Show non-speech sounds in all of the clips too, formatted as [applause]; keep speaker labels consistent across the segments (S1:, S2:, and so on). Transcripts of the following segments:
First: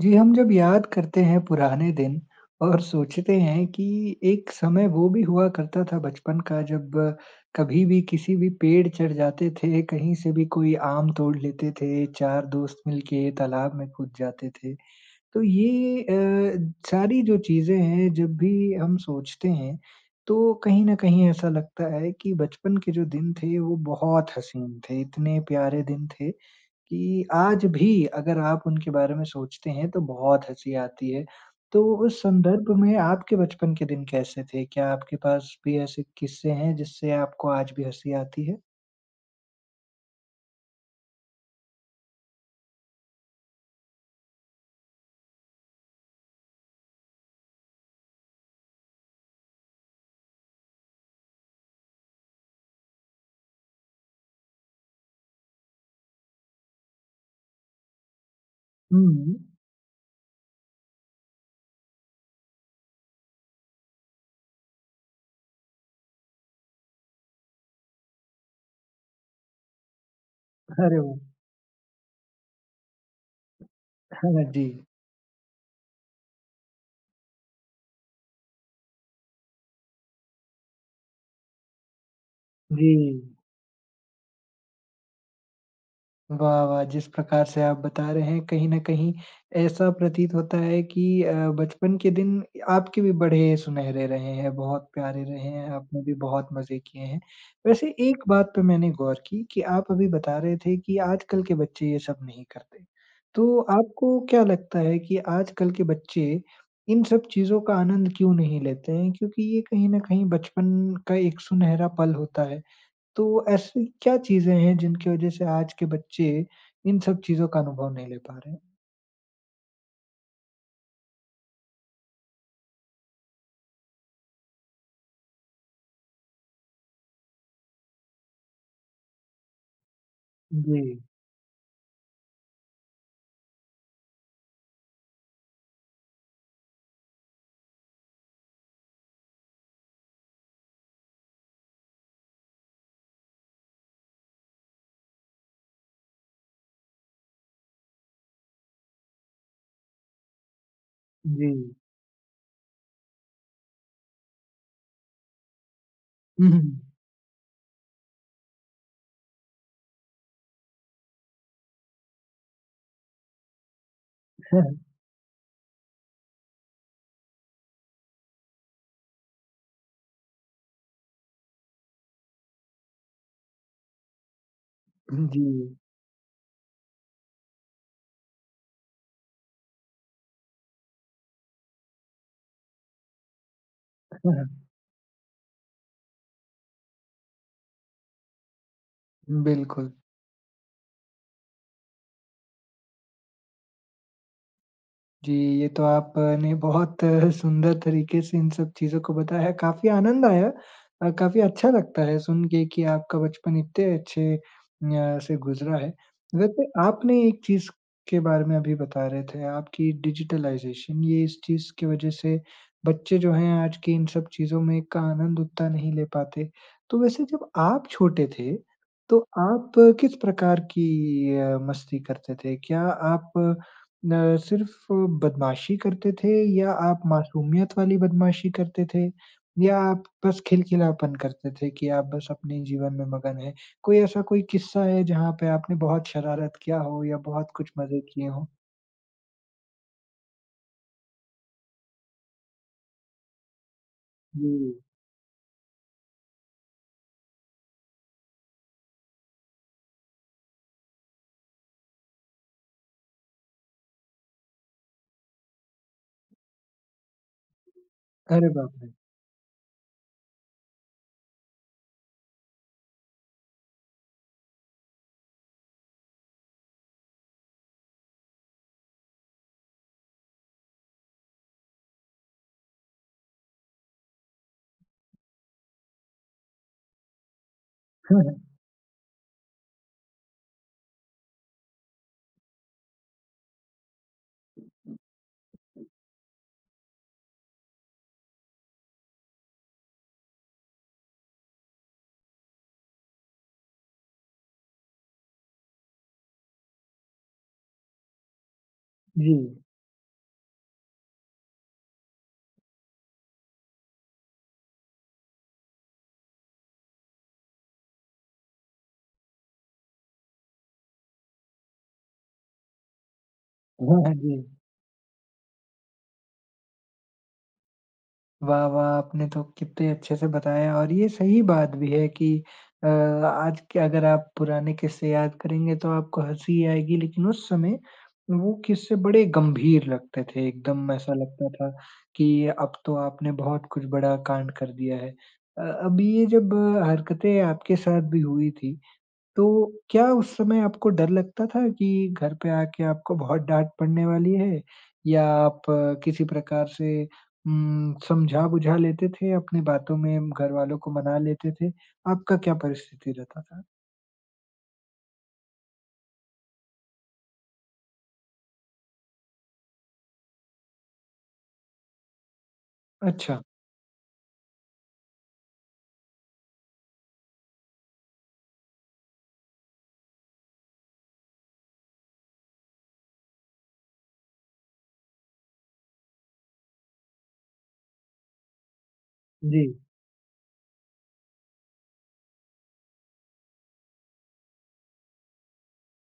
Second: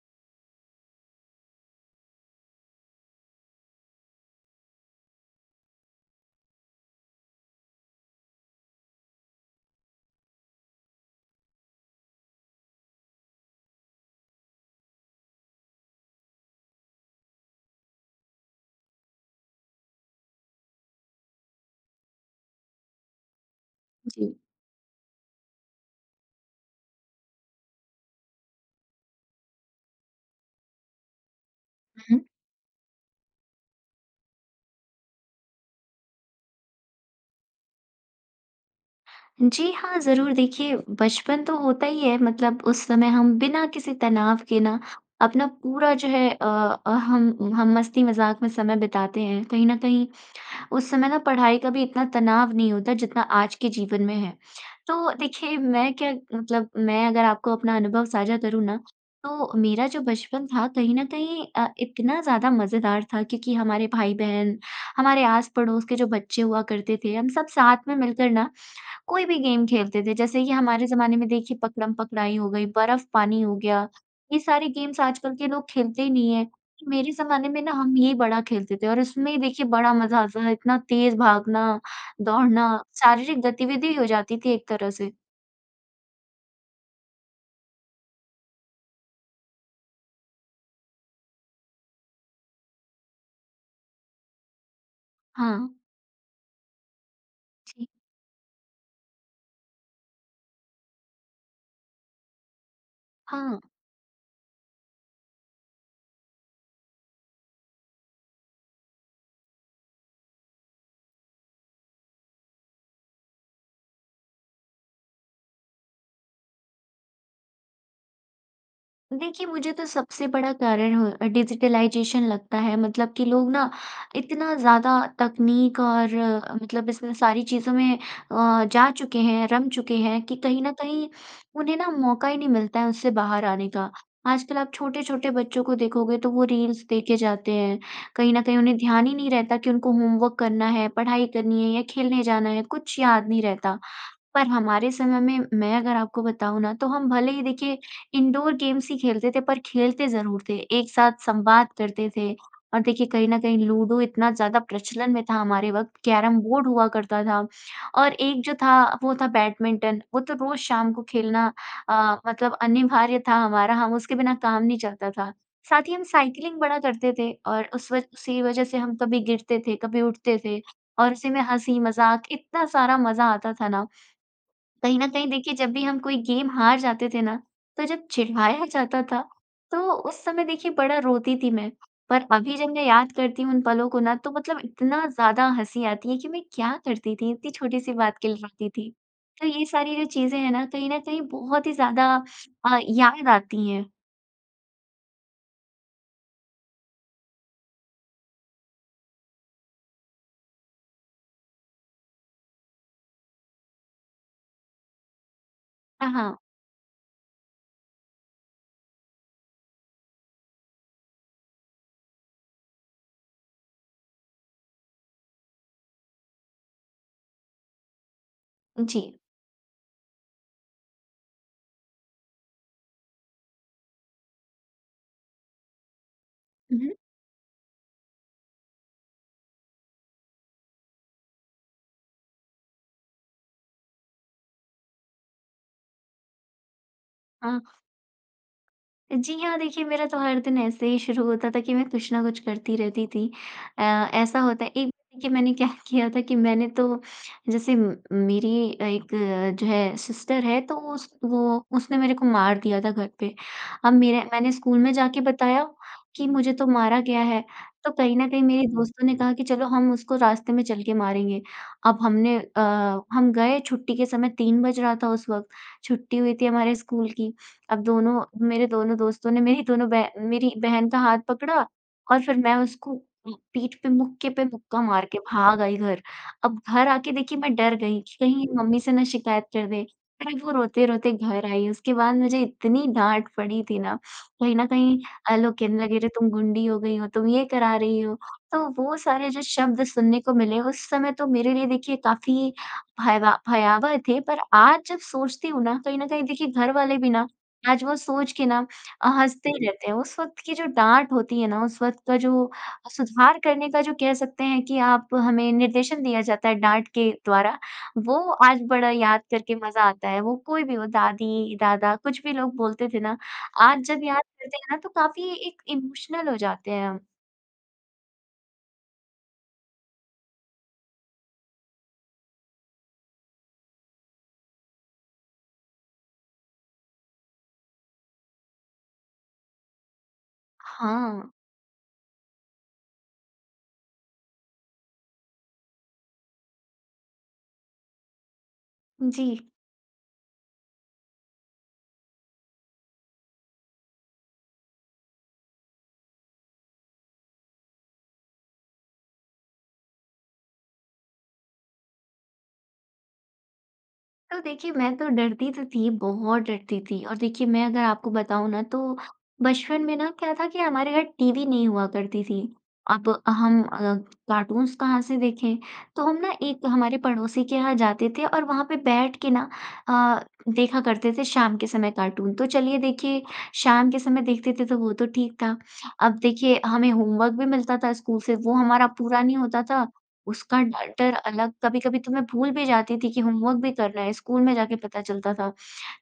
S1: जी, हम जब याद करते हैं पुराने दिन और सोचते हैं कि एक समय वो भी हुआ करता था बचपन का, जब कभी भी किसी भी पेड़ चढ़ जाते थे, कहीं से भी कोई आम तोड़ लेते थे, 4 दोस्त मिलके तालाब में कूद जाते थे। तो ये अ, सारी जो चीज़ें हैं, जब भी हम सोचते हैं, तो कहीं न कहीं ऐसा लगता है कि बचपन के जो दिन थे, वो बहुत
S2: जी।
S1: हसीन थे। इतने प्यारे दिन थे कि आज भी अगर आप उनके बारे में सोचते हैं, तो बहुत हँसी आती है। तो
S2: हुँ,
S1: उस
S2: हुँ।
S1: संदर्भ में आपके बचपन के दिन कैसे थे? क्या आपके पास भी ऐसे किस्से हैं जिससे आपको आज भी हँसी आती है?
S2: जी हाँ, ज़रूर। देखिए बचपन तो होता ही है, मतलब उस समय हम बिना किसी तनाव के ना, अपना पूरा जो है अ अ, हम, हम मस्ती-मज़ाक में समय बिताते हैं। कहीं न कहीं, उस समय ना पढ़ाई का भी इतना तनाव नहीं होता जितना आज के जीवन में है। तो देखिए मैं क्या मतलब मैं अगर आपको अपना अनुभव साझा करूँ ना,
S1: हुँ,
S2: तो
S1: हुँ।
S2: मेरा जो बचपन था कहीं न कहीं अ, इतना ज़्यादा मज़ेदार था क्योंकि हमारे भाई-बहन, हमारे आस-पड़ोस के जो बच्चे हुआ करते थे, हम सब साथ में मिलकर ना कोई भी गेम खेलते थे। जैसे कि हमारे
S1: अरे
S2: ज़माने
S1: वाह!
S2: में देखिए पकड़म-पकड़ाई हो गई, बर्फ़-पानी हो गया,
S1: हाँ,
S2: ये
S1: हाँ।
S2: सारे
S1: जी।
S2: गेम्स आजकल के लोग खेलते ही नहीं हैं। मेरे ज़माने में ना हम ये बड़ा खेलते थे, और इसमें देखिए बड़ा मज़ा आता था, इतना तेज़ भागना, दौड़ना,
S1: जी।
S2: शारीरिक गतिविधि हो जाती थी एक तरह से।
S1: वाह, वाह! जिस प्रकार से आप बता रहे हैं, कहीं न कहीं ऐसा प्रतीत होता है कि अ, बचपन के दिन आपके भी बड़े सुनहरे रहे हैं, बहुत प्यारे रहे हैं,
S2: हाँ।
S1: आपने भी बहुत मज़े किए हैं।
S2: जी।
S1: वैसे एक बात पे मैंने गौर की कि आप अभी बता रहे थे कि आजकल के बच्चे ये सब नहीं करते। तो
S2: हाँ।
S1: आपको क्या लगता है कि आजकल के बच्चे इन सब चीज़ों का आनंद क्यों नहीं लेते हैं, क्योंकि ये कहीं न कहीं बचपन का एक सुनहरा पल होता है। तो ऐसी क्या चीज़ें हैं जिनकी वज़ह से आज के बच्चे इन सब चीज़ों का अनुभव नहीं ले पा रहे हैं?
S2: देखिए, मुझे तो सबसे बड़ा कारण हो अ, डिजिटलाइज़ेशन लगता है। मतलब कि लोग ना इतना ज़्यादा तकनीक और अ, मतलब इसमें सारी चीज़ों में अ, जा चुके हैं, रम चुके हैं कि कहीं न
S1: जी।
S2: कहीं उन्हें ना मौका ही नहीं मिलता है उससे बाहर आने का। आजकल आप छोटे-छोटे बच्चों को देखोगे, तो वो रील्स देखे जाते हैं। कहीं न कहीं उन्हें ध्यान ही नहीं रहता कि उनको होमवर्क करना है, पढ़ाई करनी है या खेलने जाना है, कुछ याद नहीं रहता। पर हमारे समय में मैं अगर आपको बताऊँ ना, तो हम भले ही देखिए इंडोर-गेम्स ही खेलते थे पर खेलते ज़रूर थे, एक साथ संवाद
S1: जी।
S2: करते थे। और देखिए, कहीं न कहीं लूडो इतना ज़्यादा प्रचलन में था हमारे वक़्त,
S1: हुँ,
S2: कैरम-बोर्ड हुआ
S1: हुँ।
S2: करता था, और एक जो था वो था बैडमिंटन। वो तो रोज़ शाम को खेलना अ, मतलब अनिवार्य था हमारा, हम उसके बिना काम नहीं
S1: [chuckles]
S2: चलता था। साथ ही हम साइक्लिंग बड़ा करते थे और उस वज उसी की वजह से हम कभी गिरते थे, कभी उठते थे, और उसी में हँसी-मज़ाक, इतना सारा मज़ा आता था ना। कहीं न
S1: हुँ,
S2: कहीं देखिए जब
S1: जी।
S2: भी हम कोई गेम हार जाते थे ना, तो जब चिढ़ाया जाता था, तो उस समय देखिए बड़ा रोती थी मैं। पर अभी जब मैं याद करती हूँ उन पलों को ना, तो
S1: हाँ,
S2: मतलब
S1: हाँ।
S2: इतना ज़्यादा हँसी आती है कि मैं क्या करती थी, इतनी छोटी-सी बात के लिए रोती थी। तो ये
S1: बिल्कुल।
S2: सारी जो चीज़ें हैं ना, कहीं न कहीं बहुत ही ज़्यादा अ, याद आती हैं।
S1: जी, ये तो आपने बहुत सुंदर तरीके से इन सब चीज़ों को बताया। काफ़ी आनंद आया अ, काफ़ी अच्छा लगता है सुनके कि आपका बचपन इतने अच्छे अ, से गुज़रा है।
S2: हाँ, हाँ।
S1: वैसे आपने एक चीज़ के बारे में अभी बता रहे थे आप कि डिजिटलाइज़ेशन, ये इस चीज़ की वजह से बच्चे जो हैं आज के इन सब चीज़ों में का आनंद उतना नहीं ले पाते। तो वैसे जब आप छोटे थे
S2: जी।
S1: तो आप किस प्रकार की अ, मस्ती करते थे? क्या आप न सिर्फ़ बदमाशी करते थे या
S2: उहुँ।
S1: आप मासूमियत वाली बदमाशी करते थे या आप बस खिलखिलापन करते थे कि आप बस अपने जीवन में मगन हैं? कोई ऐसा कोई क़िस्सा है जहाँ पे आपने बहुत शरारत किया हो या बहुत
S2: हाँ।
S1: कुछ मदद किए हो?
S2: जी हाँ, देखिए मेरा तो हर दिन ऐसे ही शुरू होता था कि मैं कुछ ना कुछ करती रहती थी। अ, ऐसा होता है
S1: हुँ।
S2: एक देखिए मैंने क्या किया था कि मैंने तो जैसे म मेरी एक जो है सिस्टर है तो वो उस वो उसने मेरे को मार दिया था घर पे। अब मेरा मैंने स्कूल में जाके बताया कि मुझे तो मारा गया है। तो कहीं न कहीं
S1: अरे
S2: मेरे
S1: बाप रे!
S2: दोस्तों ने कहा कि चलो हम उसको रास्ते में चलके मारेंगे। अब हमने अ, हम गए छुट्टी के समय 3 बज रहा था उस वक़्त छुट्टी हुई थी हमारे स्कूल की। अब दोनों, मेरे दोनों दोस्तों ने मेरी दोनों बह मेरी बहन का हाथ पकड़ा और फ़िर मैं उसको पीठ पे मुक्के पे मुक्का मार के भाग आई घर। अब घर आके देखिए मैं डर गई कि कहीं
S1: [chuckles]
S2: मम्मी से ना शिकायत कर दे। फ़िर वो रोते-रोते घर आई उसके बाद मुझे इतनी डाँट पड़ी थी ना, कहीं न कहीं अ, लोग कहने लगे अरे तुम गुंडी हो गई हो, तुम ये करा रही हो। तो वो सारे जो शब्द सुनने को मिले उस समय तो मेरे लिए देखिए काफ़ी भयवा भयावह थे पर आज जब सोचती हूँ ना कहीं न कहीं देखिए घर वाले भी ना, आज वो सोच के ना अ, हँसते
S1: जी।
S2: ही रहते हैं। उस वक़्त की जो डाँट होती है ना उस वक़्त का जो अ, सुधार करने का जो कह सकते हैं कि आप हमें निर्देशन दिया जाता है डाँट के द्वारा, वो आज बड़ा याद करके मज़ा आता है। वो कोई भी हो दादी-दादा कुछ भी लोग बोलते थे ना, आज जब
S1: वाह!
S2: याद
S1: जी।
S2: करते हैं ना तो काफ़ी एक इमोशनल हो जाते हैं हम।
S1: वाह, वाह! आपने तो कितने अच्छे से बताया और ये सही बात भी है कि अ, आज के अगर आप पुराने क़िस्से याद करेंगे तो आपको हँसी ही आएगी लेकिन उस समय वो क़िस्से बड़े गंभीर लगते थे। एकदम ऐसा
S2: हाँ।
S1: लगता था कि अब तो आपने बहुत कुछ बड़ा काँड कर दिया है। अ, अब ये जब हरकतें आपके साथ भी हुई थी
S2: जी।
S1: तो क्या उस समय आपको डर लगता था कि घर पे आके आपको बहुत डाँट पड़ने वाली है या आप किसी प्रकार से उम, समझा-बुझा लेते थे अपने बातों में घरवालों को मना लेते थे? आपका क्या परिस्थिति रहता था?
S2: तो देखिए मैं तो डरती तो थी बहुत डरती थी। और देखिए मैं अगर आपको बताऊँ ना तो बचपन में ना क्या था कि हमारे घर टीवी नहीं हुआ करती थी। अब
S1: अच्छा।
S2: हम अ, कार्टून्स कहाँ से देखें? तो हम ना एक हमारे पड़ोसी के यहाँ जाते थे और वहाँ पे बैठ के ना अ, देखा करते थे शाम के समय कार्टून। तो चलिए देखिए शाम के समय देखते थे तो वो तो ठीक था। अब देखिए हमें होमवर्क भी मिलता था स्कूल से वो हमारा पूरा नहीं होता
S1: जी।
S2: था। उसका ड डर अलग कभी-कभी तो मैं भूल भी जाती थी कि होमवर्क भी करना है, स्कूल में जाके पता चलता था।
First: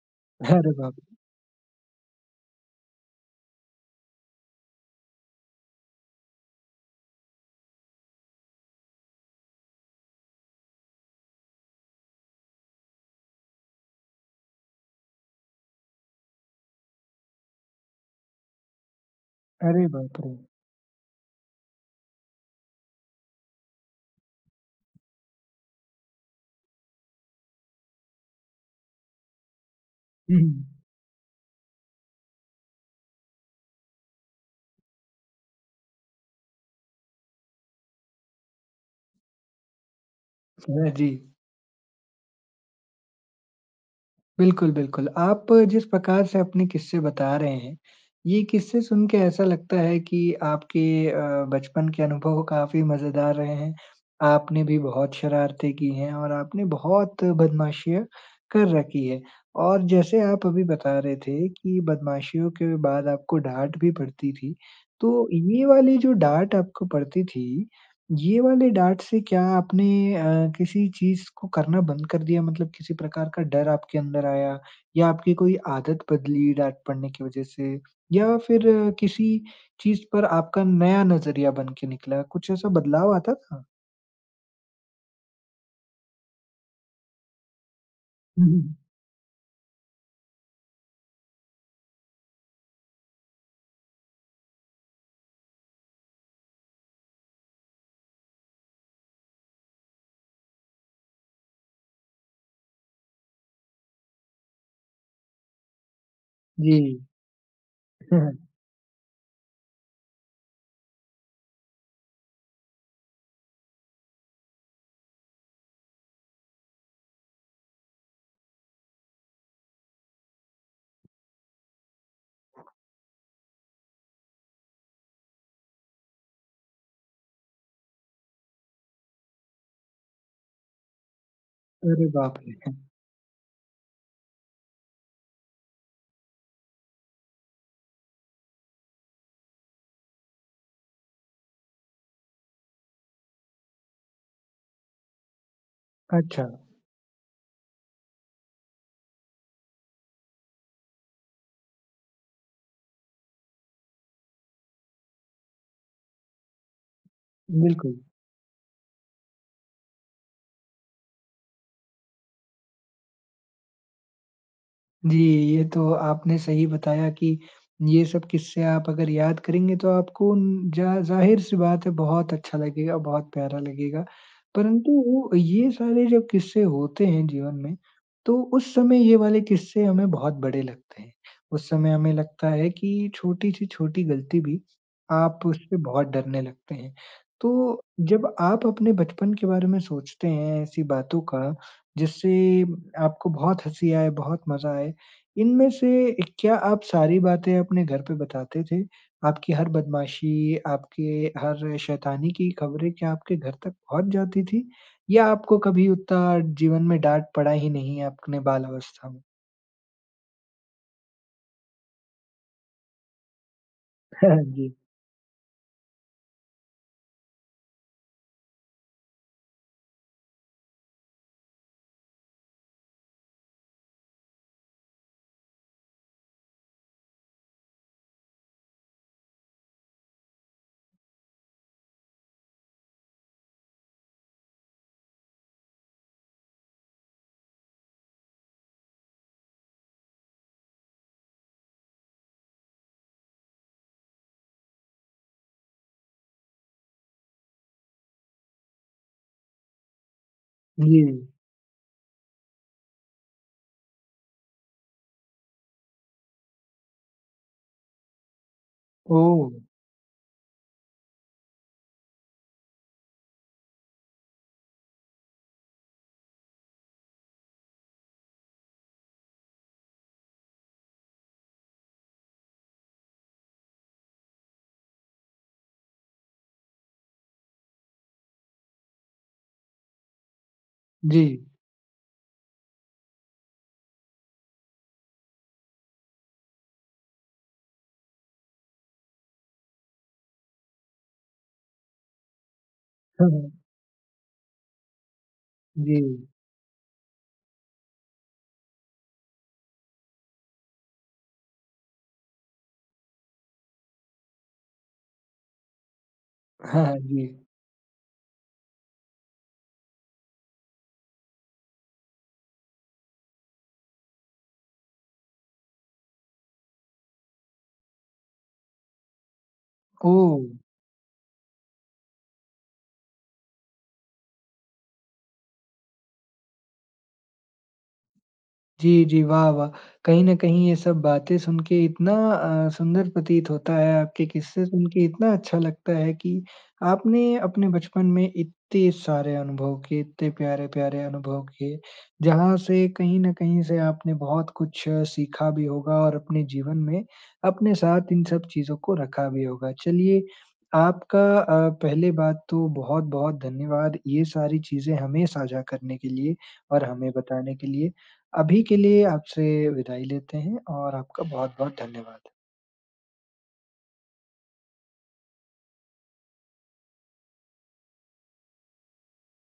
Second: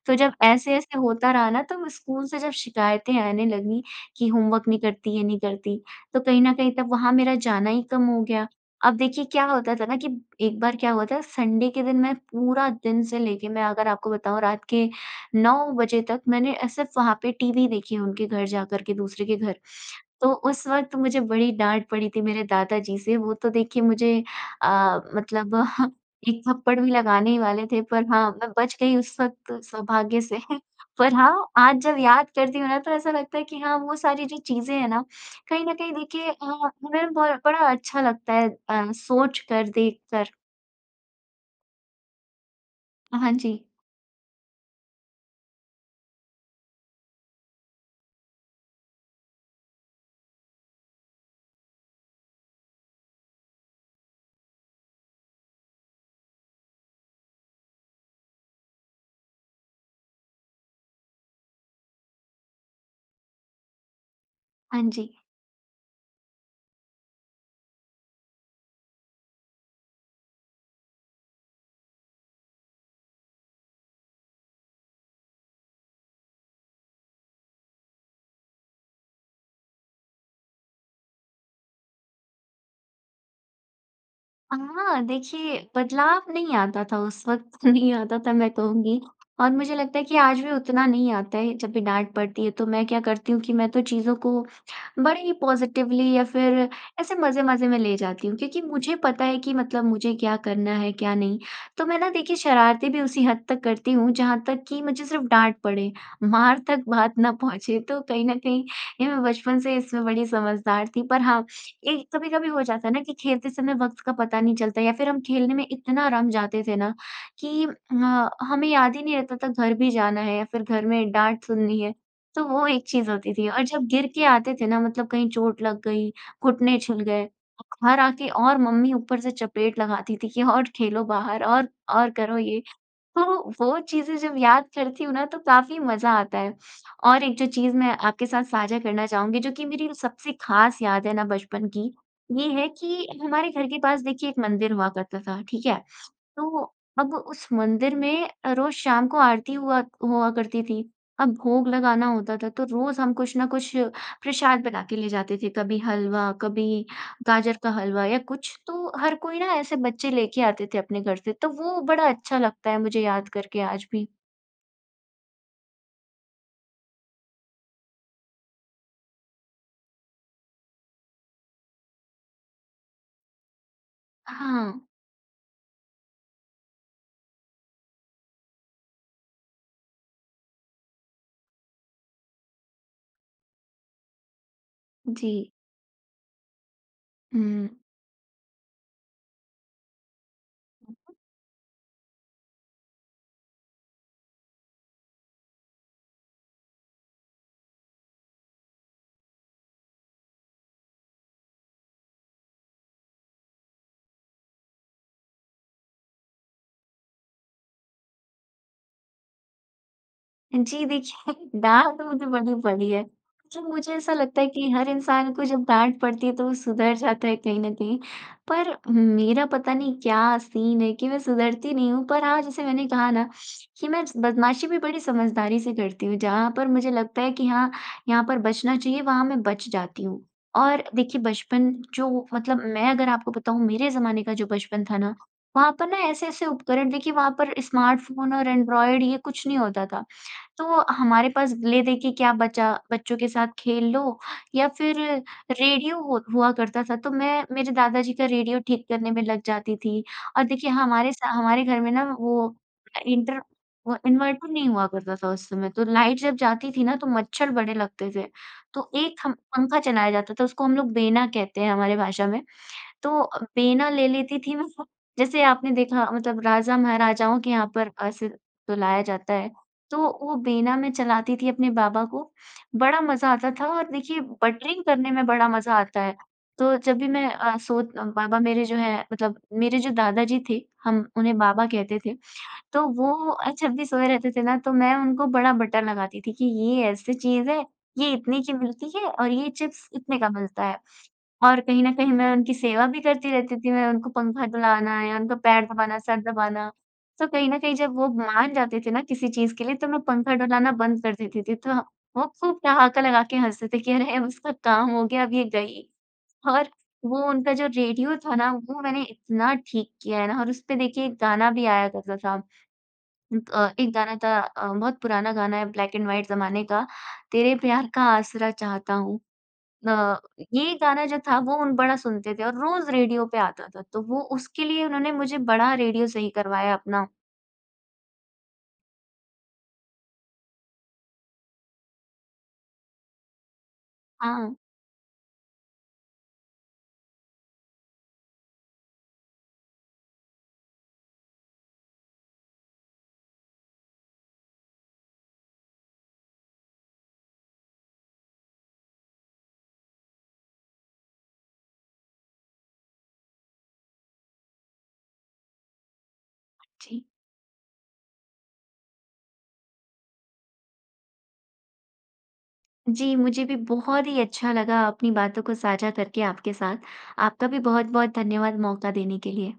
S2: तो जब
S1: अरे बाप
S2: ऐसे-ऐसे
S1: रे!
S2: होता रहा ना तब स्कूल से जब शिकायतें आने लगी कि होमवर्क नहीं करती ये नहीं करती तो कहीं न कहीं तब वहाँ मेरा जाना ही कम हो गया। अब देखिए क्या होता था ना कि, एक बार क्या हुआ था सँडे के दिन मैं पूरा दिन से लेके मैं अगर आपको बताऊँ रात के 9 बजे तक मैंने अ, सिर्फ़ वहाँ पे टीवी देखी उनके घर जाकर के दूसरे के घर।
S1: अरे बाप
S2: तो
S1: रे!
S2: उस वक़्त मुझे बड़ी डाँट पड़ी थी मेरे दादा जी से। वो तो देखिए मुझे अ, मतलब [chuckles] 1 थप्पड़ भी लगाने ही वाले थे पर हाँ, मैं बच गई उस वक़्त सौभाग्य से।
S1: हुँ,
S2: [chuckles]
S1: हुँ।
S2: पर हाँ, आज जब याद करती हूँ ना तो ऐसा लगता है कि, हाँ वो सारी जो चीज़ें हैं ना कहीं न कहीं देखिए अ, हमें बहुत बड़ा अच्छा लगता है अ, सोचकर, देखकर।
S1: सुने जी।
S2: अ, हाँ जी।
S1: बिल्कुल, बिल्कुल। आप जिस प्रकार से अपने क़िस्से बता रहे हैं, ये क़िस्से सुनके ऐसा लगता है कि आपके अ, बचपन के अनुभव काफ़ी मज़ेदार रहे हैं। आपने भी बहुत शरारतें की हैं और आपने बहुत बदमाशियाँ कर रखी है। और जैसे आप अभी बता रहे थे कि बदमाशियों के बाद आपको डाँट भी पड़ती थी,
S2: हाँ जी।
S1: तो ये वाली जो डाँट आपको पड़ती थी, ये वाली डाँट से क्या आपने अ, किसी चीज़ को करना बंद कर दिया मतलब किसी प्रकार का डर आपके अंदर आया या आपकी कोई आदत बदली डाँट पड़ने की वज़ह से या फ़िर किसी चीज़ पर आपका नया नज़रिया बनके निकला कुछ ऐसा बदलाव आता था?
S2: अ, हाँ। देखिए बदलाव नहीं आता था उस वक़्त, नहीं आता था
S1: हुँ,
S2: मैं
S1: हुँ।
S2: कहूँगी। और मुझे लगता है कि आज भी उतना नहीं आता है। जब भी डाँट पड़ती है तो मैं क्या करती हूँ कि मैं तो चीज़ों को बड़े ही पॉज़िटिवली या फ़िर ऐसे मज़े-मज़े में ले जाती हूँ। क्योंकि मुझे पता है कि मतलब मुझे क्या करना है क्या नहीं। तो मैं ना देखिए शरारतें भी उसी हद तक करती हूँ जहाँ तक कि मुझे सिर्फ़ डाँट पड़े। मार
S1: जी।
S2: तक बात ना पहुँचे। तो कहीं न
S1: [chuckles]
S2: कहीं ये मैं बचपन से इसमें बड़ी समझदार थी। पर हाँ, एक कभी-कभी हो जाता है ना, कि खेलते समय वक़्त का पता नहीं चलता। या फ़िर हम खेलने में इतना रम जाते थे ना कि म हमें याद ही नहीं रहता था घर भी जाना है या फ़िर घर में डाँट सुननी है। तो वो एक चीज़ होती थी। और जब गिरके आते थे ना मतलब कहीं चोट लग गई, घुटने छिल गए। और घर आके और मम्मी ऊपर से चपेट लगाती थी कि और खेलो बाहर और
S1: अरे
S2: और
S1: बाप
S2: करो
S1: रे!
S2: ये।
S1: [chuckles]
S2: तो वो चीज़ें जब याद करती हूँ ना, तो काफ़ी मज़ा आता है। और एक जो चीज़ मैं आपके साथ साझा करना चाहूँगी जो कि मेरी र सबसे ख़ास याद है ना बचपन की, ये है कि हमारे घर के पास देखिए एक मंदिर हुआ करता था। ठीक है?
S1: अच्छा।
S2: तो अब उस मंदिर में अ, रोज़ शाम को आरती हुआ हुआ करती थी। अब भोग लगाना होता था तो रोज़ हम कुछ न कुछ प्रसाद बनाके ले जाते थे। कभी हलवा, कभी गाजर का
S1: बिल्कुल।
S2: हलवा या कुछ, तो हर कोई ना ऐसे बच्चे लेके आते थे अपने घर से। तो वो बड़ा अच्छा लगता है मुझे याद करके आज भी।
S1: जी, ये तो आपने सही बताया कि ये सब क़िस्से आप अगर याद करेंगे तो आपको ज़ ज़ाहिर-सी बात है बहुत अच्छा लगेगा, बहुत प्यारा लगेगा।
S2: हाँ।
S1: परंतु ये सारे जो क़िस्से होते हैं जीवन में तो उस समय ये वाले क़िस्से हमें बहुत बड़े लगते हैं। उस समय हमें लगता है कि छोटी से छोटी ग़लती भी आप
S2: जी।
S1: उस पे बहुत डरने लगते हैं।
S2: हुँ।
S1: तो जब आप अपने बचपन के बारे में सोचते हैं ऐसी बातों का जिससे आपको बहुत हँसी आए, बहुत मज़ा आए, इनमें से क्या आप सारी बातें अपने घर पे बताते थे? आपकी हर बदमाशी, आपके हर शैतानी की खबरें क्या आपके घर तक पहुँच जाती थी? या आपको कभी उतना जीवन में डाँट पड़ा ही नहीं है अपने बाल अवस्था में?
S2: जी देखिए, डाँट तो मुझे बड़ी पड़ी है। मुझे ऐसा
S1: हाँ,
S2: लगता है कि
S1: जी।
S2: हर इंसान को जब डाँट पड़ती है तो वो सुधर जाता है कहीं न कहीं। पर मेरा पता नहीं क्या सीन है कि मैं सुधरती नहीं हूँ। पर आज जैसे मैंने कहा ना कि मैं बदमाशी भी बड़ी समझदारी से करती हूँ। जहाँ पर मुझे लगता है कि हाँ, यहाँ पर बचना चाहिए वहाँ मैं बच जाती हूँ। और देखिए बचपन जो मतलब मैं अगर आपको बताऊँ मेरे ज़माने का जो बचपन था ना, वहाँ पर ना ऐसे-ऐसे उपकरण देखिए वहाँ पर स्मार्टफ़ोन और ऐंड्रॉइड ये कुछ नहीं होता था। तो हमारे पास ले देके क्या बचा, बच्चों के साथ खेल लो या फिर रेडियो हु हुआ करता था। तो मैं मेरे दादा जी का रेडियो ठीक करने में लग जाती थी। और देखिए हमारे सा
S1: जी।
S2: हमारे घर में ना वो इंटर वो इन्वर्टर नहीं हुआ करता था उस समय। तो लाइट जब जाती थी ना तो मच्छर बड़े लगते थे। तो एक हम
S1: ओह!
S2: पंखा चलाया जाता था उसको हम लोग बेना कहते हैं हमारे भाषा में। तो बेना ले लेती थी मैं फ जैसे आपने देखा मतलब राजा महाराजाओं के यहाँ पर अ, सिर ढुलाया जाता है। तो वो बेना में चलाती थी अपने बाबा को। बड़ा मज़ा आता था और देखिए बटरिंग करने में बड़ा मज़ा आता है। तो जब भी मैं अ, सोत बाबा मेरे जो है मतलब मेरे जो दादा जी थे, हम उन्हें
S1: जी।
S2: बाबा कहते थे। तो वो अ, जब भी सोए रहते थे ना तो मैं उनको बड़ा बटर लगाती थी कि ये ऐसी चीज़ है, ये इतने की मिलती है और ये चिप्स इतने का मिलता है। और कहीं न कहीं मैं उनकी सेवा भी
S1: हाँ,
S2: करती रहती
S1: हाँ।
S2: थी, मैं उनको पंखा ढुलाना या उनका पैर दबाना, सर
S1: जी।
S2: दबाना। तो कहीं न कहीं जब वो मान जाते थे ना किसी चीज़ के लिए तो मैं पंखा ढुलाना बंद कर देती थी, तो वो खूब ठहाका लगाकर हँसते थे कि, "अरे उसका काम हो गया अब ये गई।" और
S1: हाँ,
S2: वो
S1: जी।
S2: उनका जो रेडियो था ना वो मैंने इतना ठीक किया है ना और उस पे देखिए एक गाना भी आया करता था। अ, एक गाना था अ, बहुत पुराना गाना है ब्लैक एंड व्हाइट ज़माने का। तेरे प्यार का आसरा चाहता हूँ। अ,
S1: ओह!
S2: ये गाना जो था वो उन बड़ा सुनते थे और रोज़ रेडियो पे आता था। तो वो उसके लिए उन्होंने मुझे बड़ा रेडियो सही करवाया अपना।
S1: जी, जी। वाह वाह! कहीं न कहीं ये सब बातें सुनके इतना अ, सुंदर प्रतीत होता है, आपके
S2: हाँ।
S1: किस्से सुनके इतना अच्छा लगता है कि आपने अपने बचपन में इत्ते सारे अनुभव किए, इतने प्यारे-प्यारे अनुभव किए, जहाँ से कहीं न कहीं से आपने बहुत कुछ सीखा भी होगा और अपने जीवन में अपने साथ इन सब चीज़ों को रखा भी होगा। चलिए आपका अ, पहले बात तो बहुत-बहुत धन्यवाद ये सारी चीज़ें हमें साझा करने के लिए और
S2: जी।
S1: हमें बताने के लिए। अभी के लिए आपसे विदाई लेते हैं और आपका बहुत-बहुत धन्यवाद।
S2: जी, मुझे भी बहुत ही अच्छा लगा अपनी बातों को साझा करके आपके साथ। आपका भी बहुत-बहुत धन्यवाद मौका देने के लिए।